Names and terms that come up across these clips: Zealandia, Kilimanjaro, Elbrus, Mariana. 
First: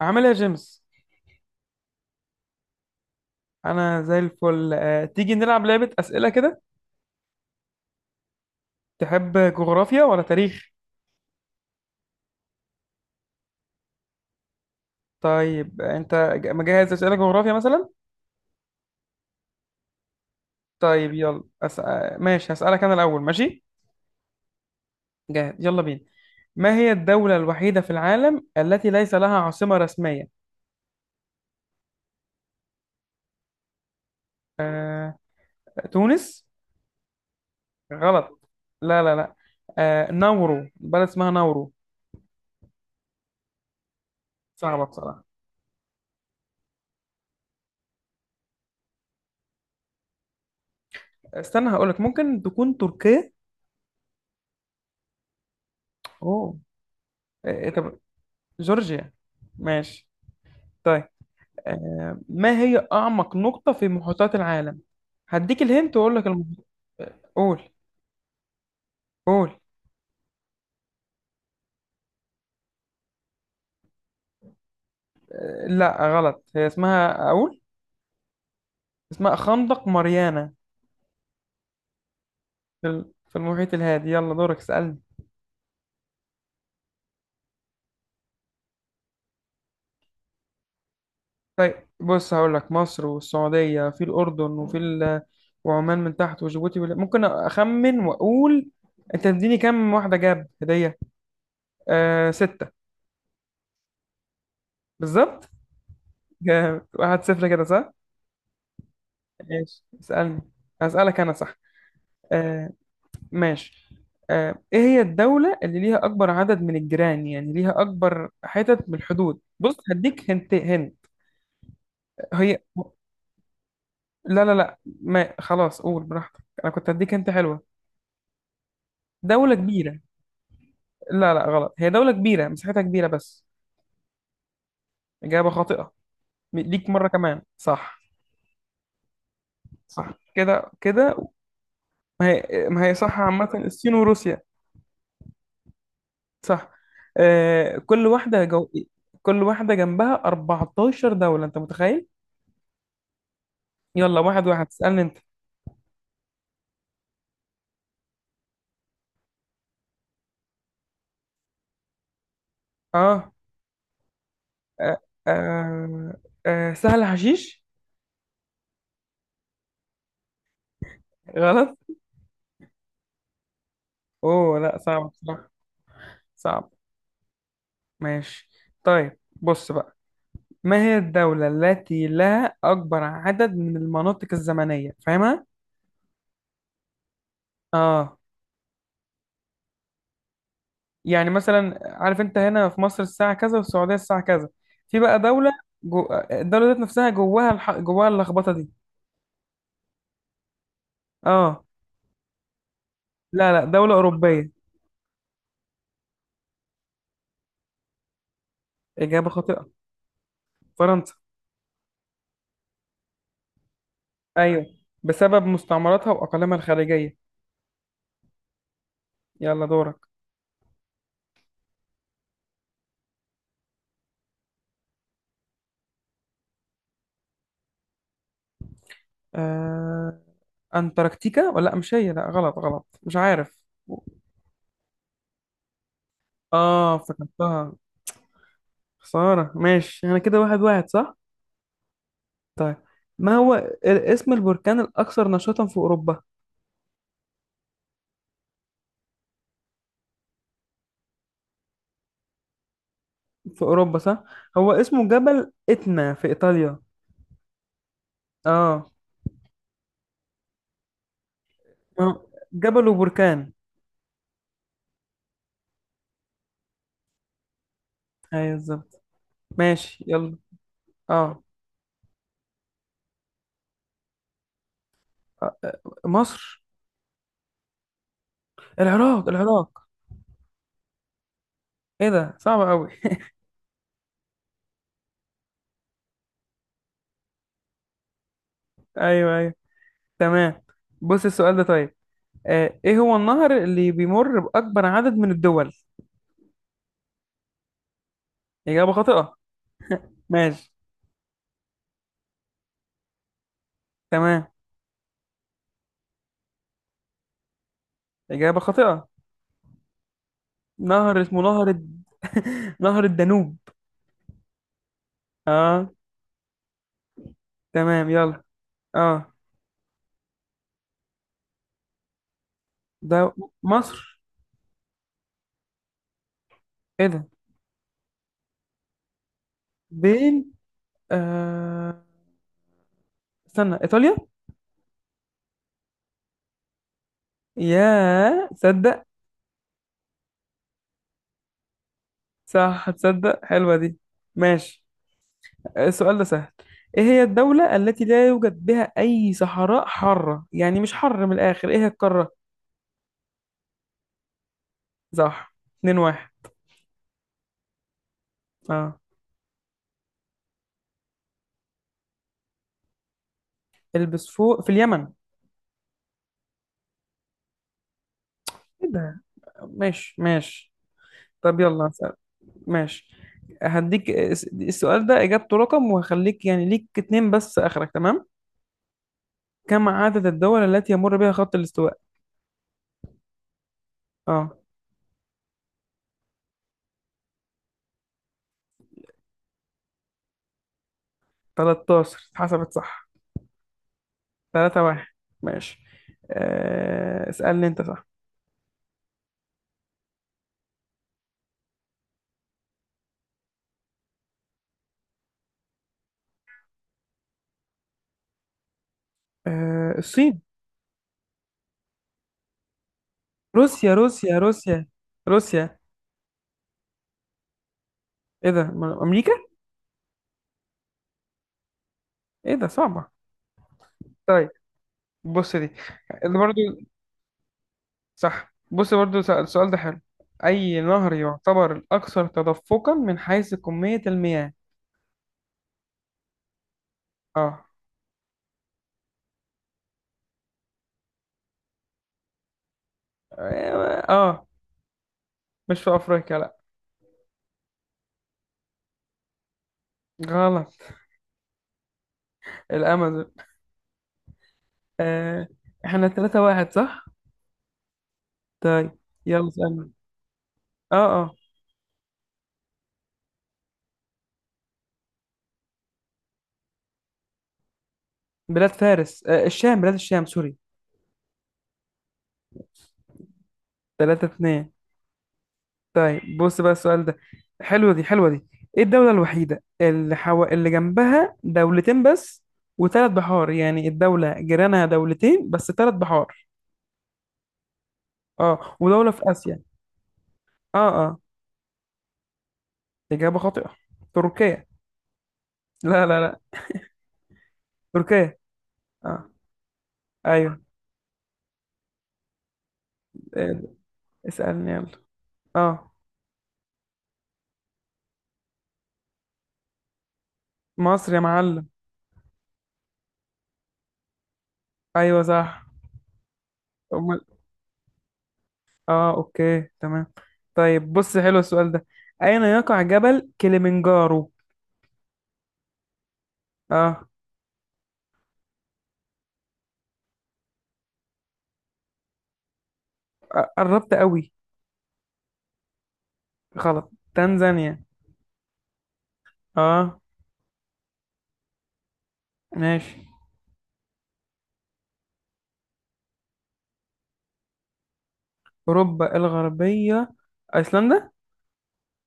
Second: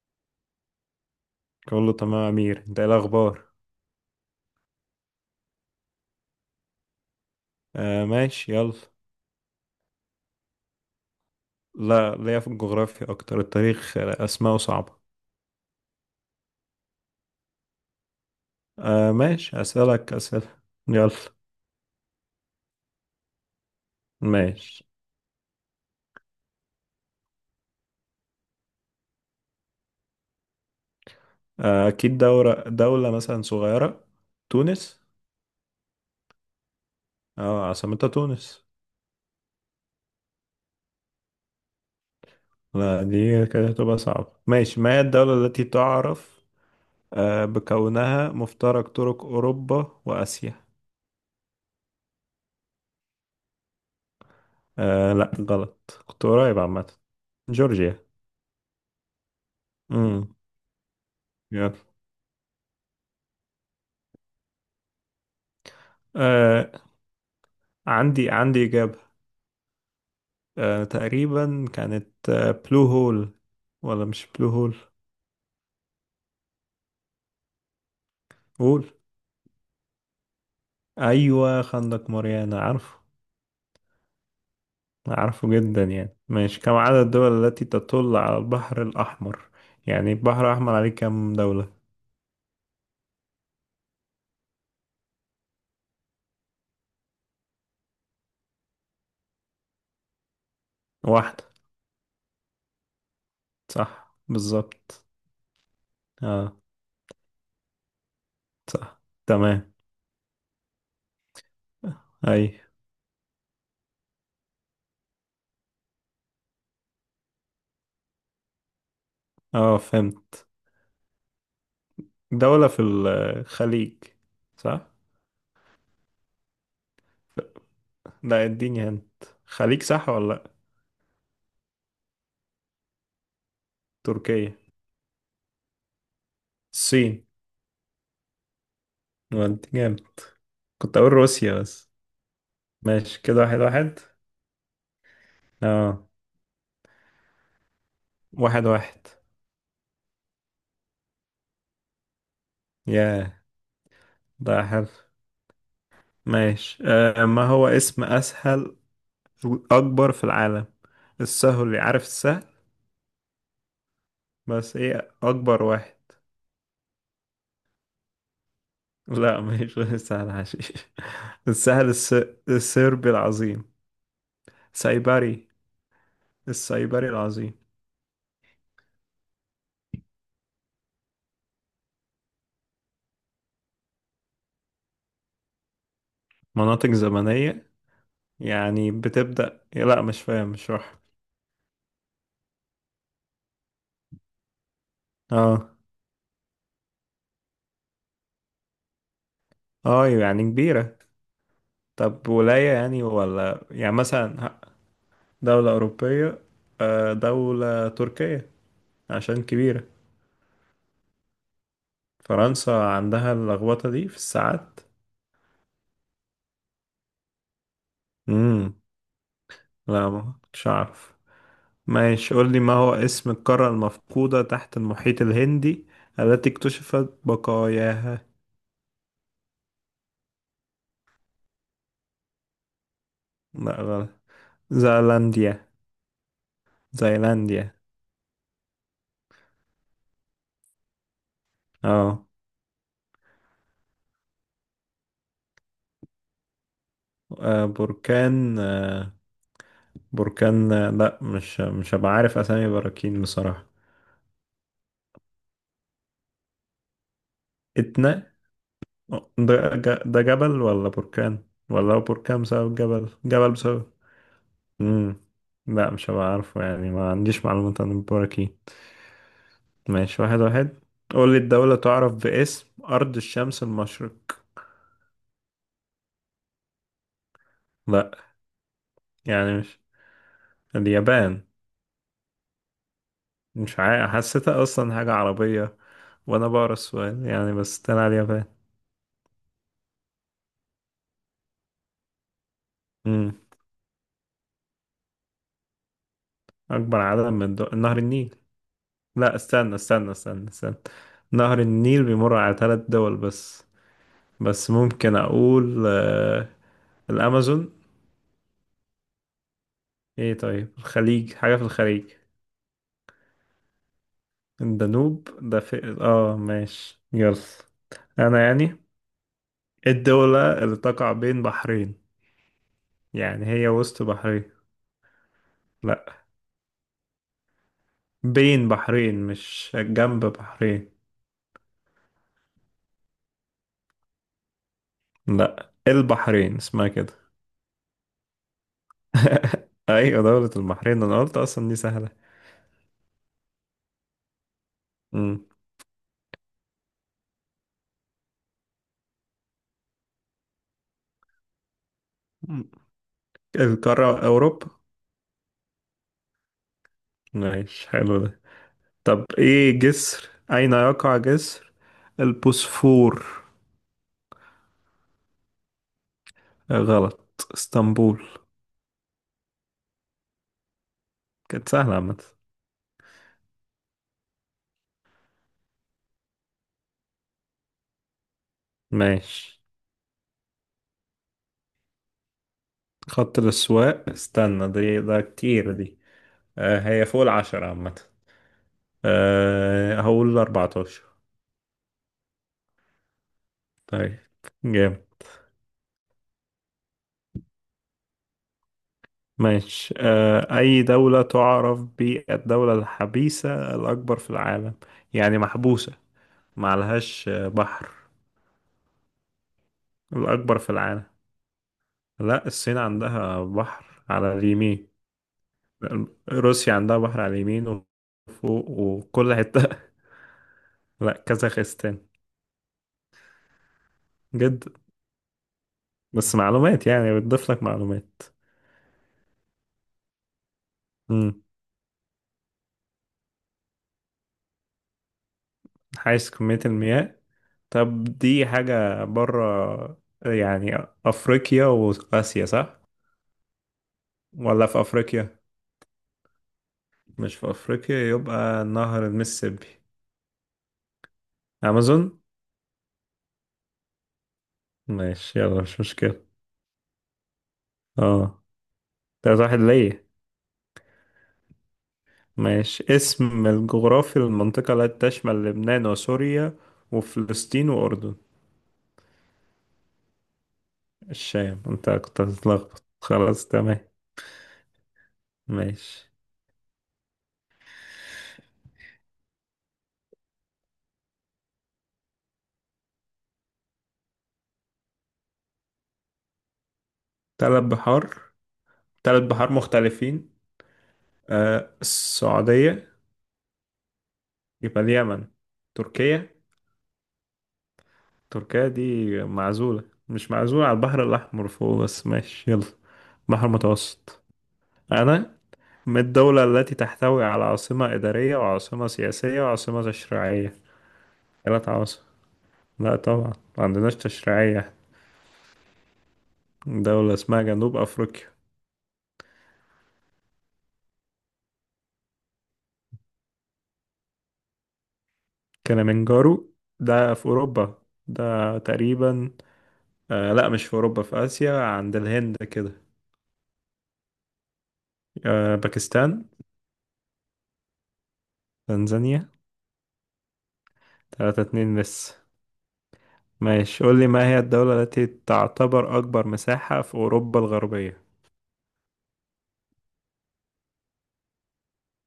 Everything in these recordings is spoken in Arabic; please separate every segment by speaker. Speaker 1: عامل ايه يا جيمس؟
Speaker 2: كله تمام يا امير، انت ايه الاخبار؟
Speaker 1: انا زي الفل، تيجي نلعب لعبة أسئلة كده.
Speaker 2: آه ماشي يلا.
Speaker 1: تحب جغرافيا ولا تاريخ؟
Speaker 2: لا، ليا في الجغرافيا اكتر، التاريخ اسماءه صعبة.
Speaker 1: طيب، انت مجهز أسئلة جغرافيا مثلا؟
Speaker 2: آه ماشي، اسالك اسئله. يلا.
Speaker 1: طيب يلا أس... آه، ماشي، هسألك انا الاول. ماشي،
Speaker 2: ماشي.
Speaker 1: جاهز؟ يلا بينا. ما هي الدولة الوحيدة في العالم التي ليس لها عاصمة رسمية؟
Speaker 2: آه اكيد، دورة دولة مثلا صغيرة. تونس.
Speaker 1: آه... تونس.
Speaker 2: اه عاصمتها
Speaker 1: غلط.
Speaker 2: تونس.
Speaker 1: لا لا لا. نورو، بلد اسمها نورو.
Speaker 2: لا دي كده هتبقى صعبة. ماشي،
Speaker 1: صعبة
Speaker 2: ما هي
Speaker 1: بصراحة.
Speaker 2: الدولة التي تعرف بكونها مفترق طرق اوروبا واسيا؟
Speaker 1: استنى هقولك، ممكن تكون تركيا.
Speaker 2: آه لا غلط، كنت
Speaker 1: اوه.
Speaker 2: قريب عامة.
Speaker 1: طب
Speaker 2: جورجيا.
Speaker 1: جورجيا. ماشي.
Speaker 2: امم.
Speaker 1: طيب،
Speaker 2: يلا.
Speaker 1: ما هي أعمق نقطة في محيطات العالم؟ هديك الهنت وأقول لك
Speaker 2: آه
Speaker 1: قول.
Speaker 2: عندي عندي إجابة.
Speaker 1: قول.
Speaker 2: آه تقريبا كانت بلو هول، ولا مش بلو هول؟
Speaker 1: لا غلط، هي اسمها أقول.
Speaker 2: هول.
Speaker 1: اسمها خندق ماريانا.
Speaker 2: أيوة خندق ماريانا، عارفه.
Speaker 1: في المحيط الهادي. يلا دورك، اسألني.
Speaker 2: عارفه جدا يعني. ماشي، كم عدد الدول التي تطل على البحر الأحمر؟ يعني البحر الأحمر عليه كم دولة؟
Speaker 1: طيب بص، هقول لك مصر والسعودية، في الأردن وفي وعمان من تحت، وجيبوتي ممكن أخمن وأقول. أنت تديني كام واحدة جاب هدية؟
Speaker 2: واحدة.
Speaker 1: آه ستة.
Speaker 2: صح بالظبط.
Speaker 1: بالظبط
Speaker 2: اه.
Speaker 1: جامد، واحد صفر كده، صح؟
Speaker 2: صح تمام.
Speaker 1: ماشي، اسألني. أسألك أنا، صح؟
Speaker 2: أي.
Speaker 1: آه. ماشي. ايه هي الدولة اللي ليها اكبر عدد من الجيران، يعني ليها اكبر حتت من الحدود؟ بص
Speaker 2: اه
Speaker 1: هديك
Speaker 2: فهمت.
Speaker 1: هنت هنت. هي.
Speaker 2: دولة في الخليج؟
Speaker 1: لا لا لا،
Speaker 2: صح.
Speaker 1: ما خلاص قول براحتك، انا كنت هديك هنت حلوة.
Speaker 2: لا اديني هنت،
Speaker 1: دولة
Speaker 2: خليج
Speaker 1: كبيرة.
Speaker 2: صح ولا لأ؟
Speaker 1: لا لا غلط، هي دولة كبيرة مساحتها كبيرة بس.
Speaker 2: تركيا.
Speaker 1: إجابة خاطئة. ليك مرة
Speaker 2: الصين.
Speaker 1: كمان، صح.
Speaker 2: ودي جامد.
Speaker 1: صح، كده
Speaker 2: كنت أقول
Speaker 1: كده.
Speaker 2: روسيا بس.
Speaker 1: ما هي صح
Speaker 2: ماشي كده
Speaker 1: عامة،
Speaker 2: واحد
Speaker 1: الصين
Speaker 2: واحد.
Speaker 1: وروسيا.
Speaker 2: اه.
Speaker 1: صح. آه كل واحدة
Speaker 2: واحد
Speaker 1: جو...
Speaker 2: واحد.
Speaker 1: كل واحدة جنبها 14 دولة، أنت متخيل؟
Speaker 2: ياه.
Speaker 1: يلا، واحد
Speaker 2: ده
Speaker 1: واحد،
Speaker 2: حلو.
Speaker 1: اسألني أنت.
Speaker 2: ماشي، ما هو اسم اسهل اكبر في العالم، السهل اللي عارف السهل،
Speaker 1: اه.
Speaker 2: بس
Speaker 1: آه،
Speaker 2: ايه اكبر واحد؟
Speaker 1: آه، سهل حشيش.
Speaker 2: لا مش غير السهل حشيش.
Speaker 1: غلط.
Speaker 2: السهل الس... السربي العظيم.
Speaker 1: اوه لا، صعب
Speaker 2: سايبري.
Speaker 1: بصراحة. صعب.
Speaker 2: السايبري العظيم.
Speaker 1: ماشي. طيب بص بقى، ما هي الدولة التي لها أكبر عدد من المناطق الزمنية، فاهمها؟
Speaker 2: مناطق زمنية.
Speaker 1: اه،
Speaker 2: يعني بتبدأ، لا مش فاهم مش راح.
Speaker 1: يعني مثلا عارف، انت هنا في مصر الساعة كذا، وفي السعودية الساعة كذا، في بقى دولة
Speaker 2: اه.
Speaker 1: الدولة ذات نفسها، جواها جواها اللخبطة دي.
Speaker 2: اه يعني كبيرة.
Speaker 1: اه.
Speaker 2: طب ولاية يعني،
Speaker 1: لا لا،
Speaker 2: ولا يعني
Speaker 1: دولة أوروبية.
Speaker 2: مثلا؟ دولة أوروبية. دولة تركية.
Speaker 1: إجابة
Speaker 2: عشان
Speaker 1: خاطئة.
Speaker 2: كبيرة.
Speaker 1: فرنسا.
Speaker 2: فرنسا عندها اللخبطة دي في
Speaker 1: أيوه،
Speaker 2: الساعات؟
Speaker 1: بسبب مستعمراتها وأقاليمها الخارجية.
Speaker 2: امم.
Speaker 1: يلا دورك.
Speaker 2: لا ما كنتش أعرف. ماشي، قول لي، ما هو اسم القارة المفقودة تحت المحيط الهندي التي اكتشفت بقاياها؟
Speaker 1: آه... أنتاركتيكا، ولا لأ، مش هي، لا غلط غلط، مش عارف.
Speaker 2: لا غلط. زيلانديا.
Speaker 1: آه، افتكرتها.
Speaker 2: زيلانديا.
Speaker 1: خسارة. ماشي، أنا كده واحد واحد، صح؟
Speaker 2: اه.
Speaker 1: طيب. ما هو ال- اسم البركان الأكثر نشاطا في أوروبا؟
Speaker 2: آه، بركان آه، بركان آه، لا مش مش هبقى عارف أسامي براكين
Speaker 1: في
Speaker 2: بصراحة.
Speaker 1: أوروبا، صح؟ هو اسمه جبل إتنا في إيطاليا.
Speaker 2: اتنا.
Speaker 1: آه.
Speaker 2: ده جبل ولا بركان؟ ولا هو
Speaker 1: آه،
Speaker 2: بركان بسبب
Speaker 1: جبل
Speaker 2: جبل، جبل
Speaker 1: وبركان.
Speaker 2: بسبب امم. لا مش هبقى عارفه، يعني ما عنديش معلومات عن
Speaker 1: أيوه
Speaker 2: البراكين.
Speaker 1: بالظبط. ماشي
Speaker 2: ماشي
Speaker 1: يلا.
Speaker 2: واحد واحد. قول لي،
Speaker 1: آه.
Speaker 2: الدولة تعرف باسم أرض الشمس المشرق.
Speaker 1: آه، مصر.
Speaker 2: لا
Speaker 1: العراق
Speaker 2: يعني
Speaker 1: العراق.
Speaker 2: مش، اليابان.
Speaker 1: إيه ده، صعب أوي.
Speaker 2: مش عارف، حسيتها أصلا حاجة عربية وأنا بقرا السؤال يعني، بس طلع اليابان.
Speaker 1: أيوه أيوه. تمام. بص السؤال ده طيب. ايه هو
Speaker 2: امم.
Speaker 1: النهر اللي بيمر بأكبر عدد من الدول؟
Speaker 2: أكبر عدد من دول، نهر النيل.
Speaker 1: إجابة خاطئة.
Speaker 2: لا استنى استنى استنى
Speaker 1: ماشي.
Speaker 2: استنى نهر النيل بيمر على ثلاث دول بس.
Speaker 1: تمام.
Speaker 2: بس ممكن اقول الامازون.
Speaker 1: إجابة خاطئة.
Speaker 2: ايه طيب
Speaker 1: نهر
Speaker 2: الخليج،
Speaker 1: اسمه
Speaker 2: حاجة في
Speaker 1: نهر
Speaker 2: الخليج.
Speaker 1: نهر الدانوب.
Speaker 2: الدانوب ده
Speaker 1: اه
Speaker 2: في اه، ماشي يلا.
Speaker 1: تمام يلا.
Speaker 2: انا يعني
Speaker 1: اه.
Speaker 2: الدولة اللي تقع بين بحرين،
Speaker 1: ده.
Speaker 2: يعني هي
Speaker 1: مصر.
Speaker 2: وسط بحرين. لا،
Speaker 1: ايه ده،
Speaker 2: بين بحرين، مش جنب
Speaker 1: بين.
Speaker 2: بحرين.
Speaker 1: آه... استنى، إيطاليا.
Speaker 2: لا البحرين اسمها كده.
Speaker 1: يا تصدق.
Speaker 2: ايوه دولة البحرين، انا قلت اصلا دي سهلة.
Speaker 1: صح تصدق، حلوة دي. ماشي.
Speaker 2: مم.
Speaker 1: السؤال ده سهل. ايه هي الدولة التي لا يوجد بها أي صحراء حارة، يعني مش حر من الآخر، ايه هي القارة؟
Speaker 2: القارة اوروبا.
Speaker 1: صح. 2 واحد.
Speaker 2: ماشي حلو ده.
Speaker 1: اه.
Speaker 2: طب ايه جسر، اين يقع جسر البوسفور؟
Speaker 1: البس فوق في اليمن.
Speaker 2: غلط، اسطنبول.
Speaker 1: ايه ده. ماشي ماشي. طب
Speaker 2: كانت
Speaker 1: يلا
Speaker 2: سهلة
Speaker 1: هسأل.
Speaker 2: عامة.
Speaker 1: ماشي، هديك السؤال ده إجابته رقم، وهخليك يعني ليك اتنين بس، آخرك تمام.
Speaker 2: ماشي.
Speaker 1: كم عدد الدول التي يمر بها خط الاستواء؟
Speaker 2: خط الأسواق،
Speaker 1: اه.
Speaker 2: استنى دي، ده كتير دي. آه هي فوق العشرة عامة. آه هقول أربعتاشر.
Speaker 1: 13 اتحسبت، صح.
Speaker 2: طيب.
Speaker 1: 3
Speaker 2: جامد.
Speaker 1: واحد. ماشي. آه، اسألني انت، صح.
Speaker 2: ماشي، آه أي دولة تعرف بالدولة الحبيسة الأكبر في العالم؟ يعني محبوسة، معلهاش بحر؟
Speaker 1: آه، الصين.
Speaker 2: الأكبر في العالم. لا الصين عندها
Speaker 1: روسيا
Speaker 2: بحر على
Speaker 1: روسيا روسيا
Speaker 2: اليمين.
Speaker 1: روسيا.
Speaker 2: روسيا عندها بحر على اليمين
Speaker 1: ايه ده،
Speaker 2: وفوق وكل
Speaker 1: أمريكا؟
Speaker 2: حتة. لا، كازاخستان.
Speaker 1: ايه ده صعبة. طيب
Speaker 2: جد.
Speaker 1: بص دي.
Speaker 2: بس
Speaker 1: برضه.
Speaker 2: معلومات، يعني بتضيف لك معلومات.
Speaker 1: صح، بص برضو، السؤال ده حلو. أي نهر
Speaker 2: امم.
Speaker 1: يعتبر الأكثر تدفقا من حيث كمية المياه؟
Speaker 2: حيث كمية المياه.
Speaker 1: آه.
Speaker 2: طب دي حاجة بره يعني، أفريقيا وآسيا صح؟
Speaker 1: آه. آه.
Speaker 2: ولا في أفريقيا؟
Speaker 1: مش في أفريقيا لأ.
Speaker 2: مش في أفريقيا، يبقى نهر المississippi.
Speaker 1: غلط.
Speaker 2: أمازون؟
Speaker 1: الأمازون.
Speaker 2: ماشي
Speaker 1: آه.
Speaker 2: يلا، مش
Speaker 1: إحنا
Speaker 2: مشكلة.
Speaker 1: تلاتة واحد، صح؟
Speaker 2: اه.
Speaker 1: طيب.
Speaker 2: تلاتة
Speaker 1: يلا
Speaker 2: واحد
Speaker 1: اسألني.
Speaker 2: ليا.
Speaker 1: آه. آه
Speaker 2: ماشي، اسم الجغرافي للمنطقة التي تشمل لبنان وسوريا وفلسطين وأردن.
Speaker 1: بلاد فارس، آه الشام، بلاد الشام سوري.
Speaker 2: الشام، انت كنت هتتلخبط، خلاص تمام.
Speaker 1: تلاتة اتنين.
Speaker 2: ماشي.
Speaker 1: طيب بص بقى السؤال ده، حلوة دي حلوة دي. إيه الدولة الوحيدة اللي جنبها دولتين بس، وثلاث بحار، يعني الدولة جيرانها دولتين بس ثلاث بحار.
Speaker 2: تلات بحار.
Speaker 1: اه، ودولة في
Speaker 2: تلات بحار
Speaker 1: آسيا.
Speaker 2: مختلفين.
Speaker 1: اه اه.
Speaker 2: آه السعودية.
Speaker 1: إجابة خاطئة. تركيا.
Speaker 2: يبقى اليمن.
Speaker 1: لا لا لا.
Speaker 2: تركيا.
Speaker 1: تركيا.
Speaker 2: تركيا دي
Speaker 1: اه.
Speaker 2: معزولة. مش
Speaker 1: ايوه.
Speaker 2: معزولة، على البحر الأحمر فوق بس، ماشي يلا. بحر
Speaker 1: آه،
Speaker 2: متوسط.
Speaker 1: اسألني يلا.
Speaker 2: أنا.
Speaker 1: اه.
Speaker 2: من الدولة التي تحتوي على عاصمة إدارية وعاصمة سياسية وعاصمة تشريعية؟
Speaker 1: مصر يا معلم.
Speaker 2: ثلاث عواصم. لا طبعا ما عندناش تشريعية.
Speaker 1: ايوه صح.
Speaker 2: دولة
Speaker 1: امال.
Speaker 2: اسمها جنوب أفريقيا.
Speaker 1: اه اوكي تمام. طيب بص حلو السؤال ده. اين يقع جبل كليمنجارو؟
Speaker 2: كليمنجارو.
Speaker 1: اه.
Speaker 2: ده في أوروبا، ده تقريبا. آه لا مش في أوروبا، في آسيا عند الهند كده.
Speaker 1: قربت قوي.
Speaker 2: آه باكستان.
Speaker 1: غلط، تنزانيا.
Speaker 2: تنزانيا.
Speaker 1: اه.
Speaker 2: تلاتة اتنين لسه.
Speaker 1: ماشي.
Speaker 2: ماشي، قول لي، ما هي الدولة التي تعتبر أكبر مساحة في أوروبا الغربية؟
Speaker 1: اوروبا الغربية. ايسلندا.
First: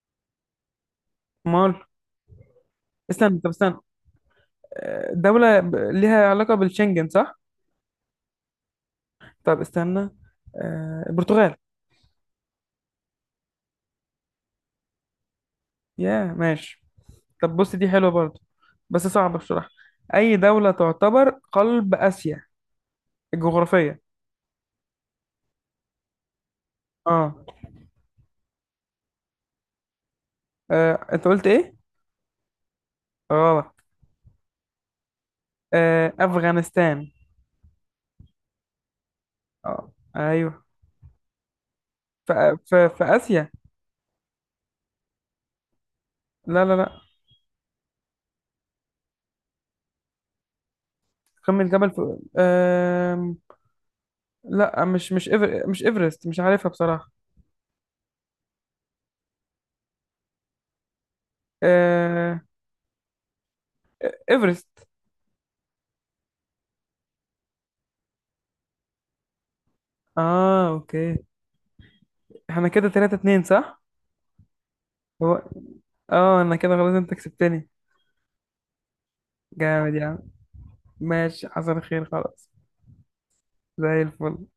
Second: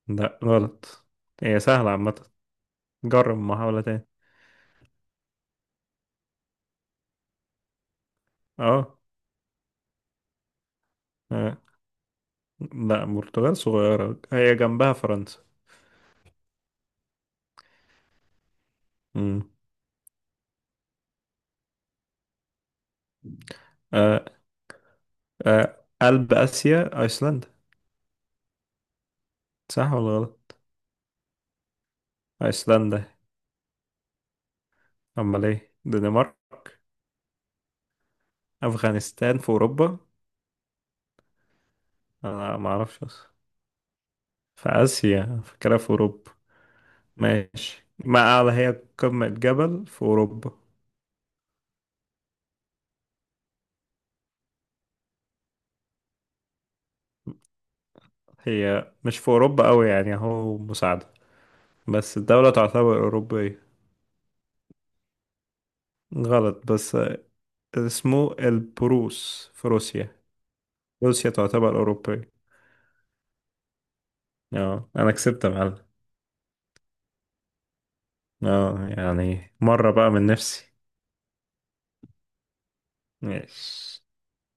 Speaker 2: لا غلط. هي
Speaker 1: مال.
Speaker 2: سهلة عامة. جرب
Speaker 1: استنى، طب استنى.
Speaker 2: محاولة تاني.
Speaker 1: دولة ليها علاقة بالشنجن، صح.
Speaker 2: اه.
Speaker 1: طب استنى. البرتغال.
Speaker 2: آه. لا البرتغال صغيرة، هي جنبها فرنسا.
Speaker 1: يا ماشي. طب بص دي حلوة برضو، بس صعبة
Speaker 2: مم.
Speaker 1: بصراحة. أي دولة تعتبر قلب آسيا الجغرافية؟
Speaker 2: آه، قلب آسيا،
Speaker 1: اه.
Speaker 2: أيسلندا. صح ولا غلط؟
Speaker 1: أنت قلت إيه؟
Speaker 2: أيسلندا.
Speaker 1: غلط.
Speaker 2: أمال إيه؟ دنمارك.
Speaker 1: أفغانستان.
Speaker 2: أفغانستان في
Speaker 1: اه
Speaker 2: أوروبا.
Speaker 1: أيوه. في
Speaker 2: أنا ما
Speaker 1: في في
Speaker 2: أعرفش أصلا.
Speaker 1: آسيا.
Speaker 2: في آسيا، فاكرها في أوروبا.
Speaker 1: لا لا لا.
Speaker 2: ماشي، ما أعلى هي قمة جبل في أوروبا.
Speaker 1: قمة جبل في. لا، مش مش إيفرست، مش عارفها بصراحة.
Speaker 2: هي مش في أوروبا أوي يعني، أهو مساعدة. بس
Speaker 1: آه.
Speaker 2: الدولة تعتبر أوروبية.
Speaker 1: إيفرست.
Speaker 2: غلط، بس اسمه البروس في روسيا.
Speaker 1: اه اوكي.
Speaker 2: روسيا تعتبر أوروبية.
Speaker 1: احنا كده 3 2، صح؟
Speaker 2: اه أنا كسبت
Speaker 1: هو.
Speaker 2: يا معلم.
Speaker 1: اه انا كده خلاص، انت كسبتني.
Speaker 2: اه يعني مرة
Speaker 1: جامد يا
Speaker 2: بقى
Speaker 1: عم.
Speaker 2: من نفسي.
Speaker 1: ماشي، حصل خير خلاص. زي
Speaker 2: ماشي.
Speaker 1: الفل.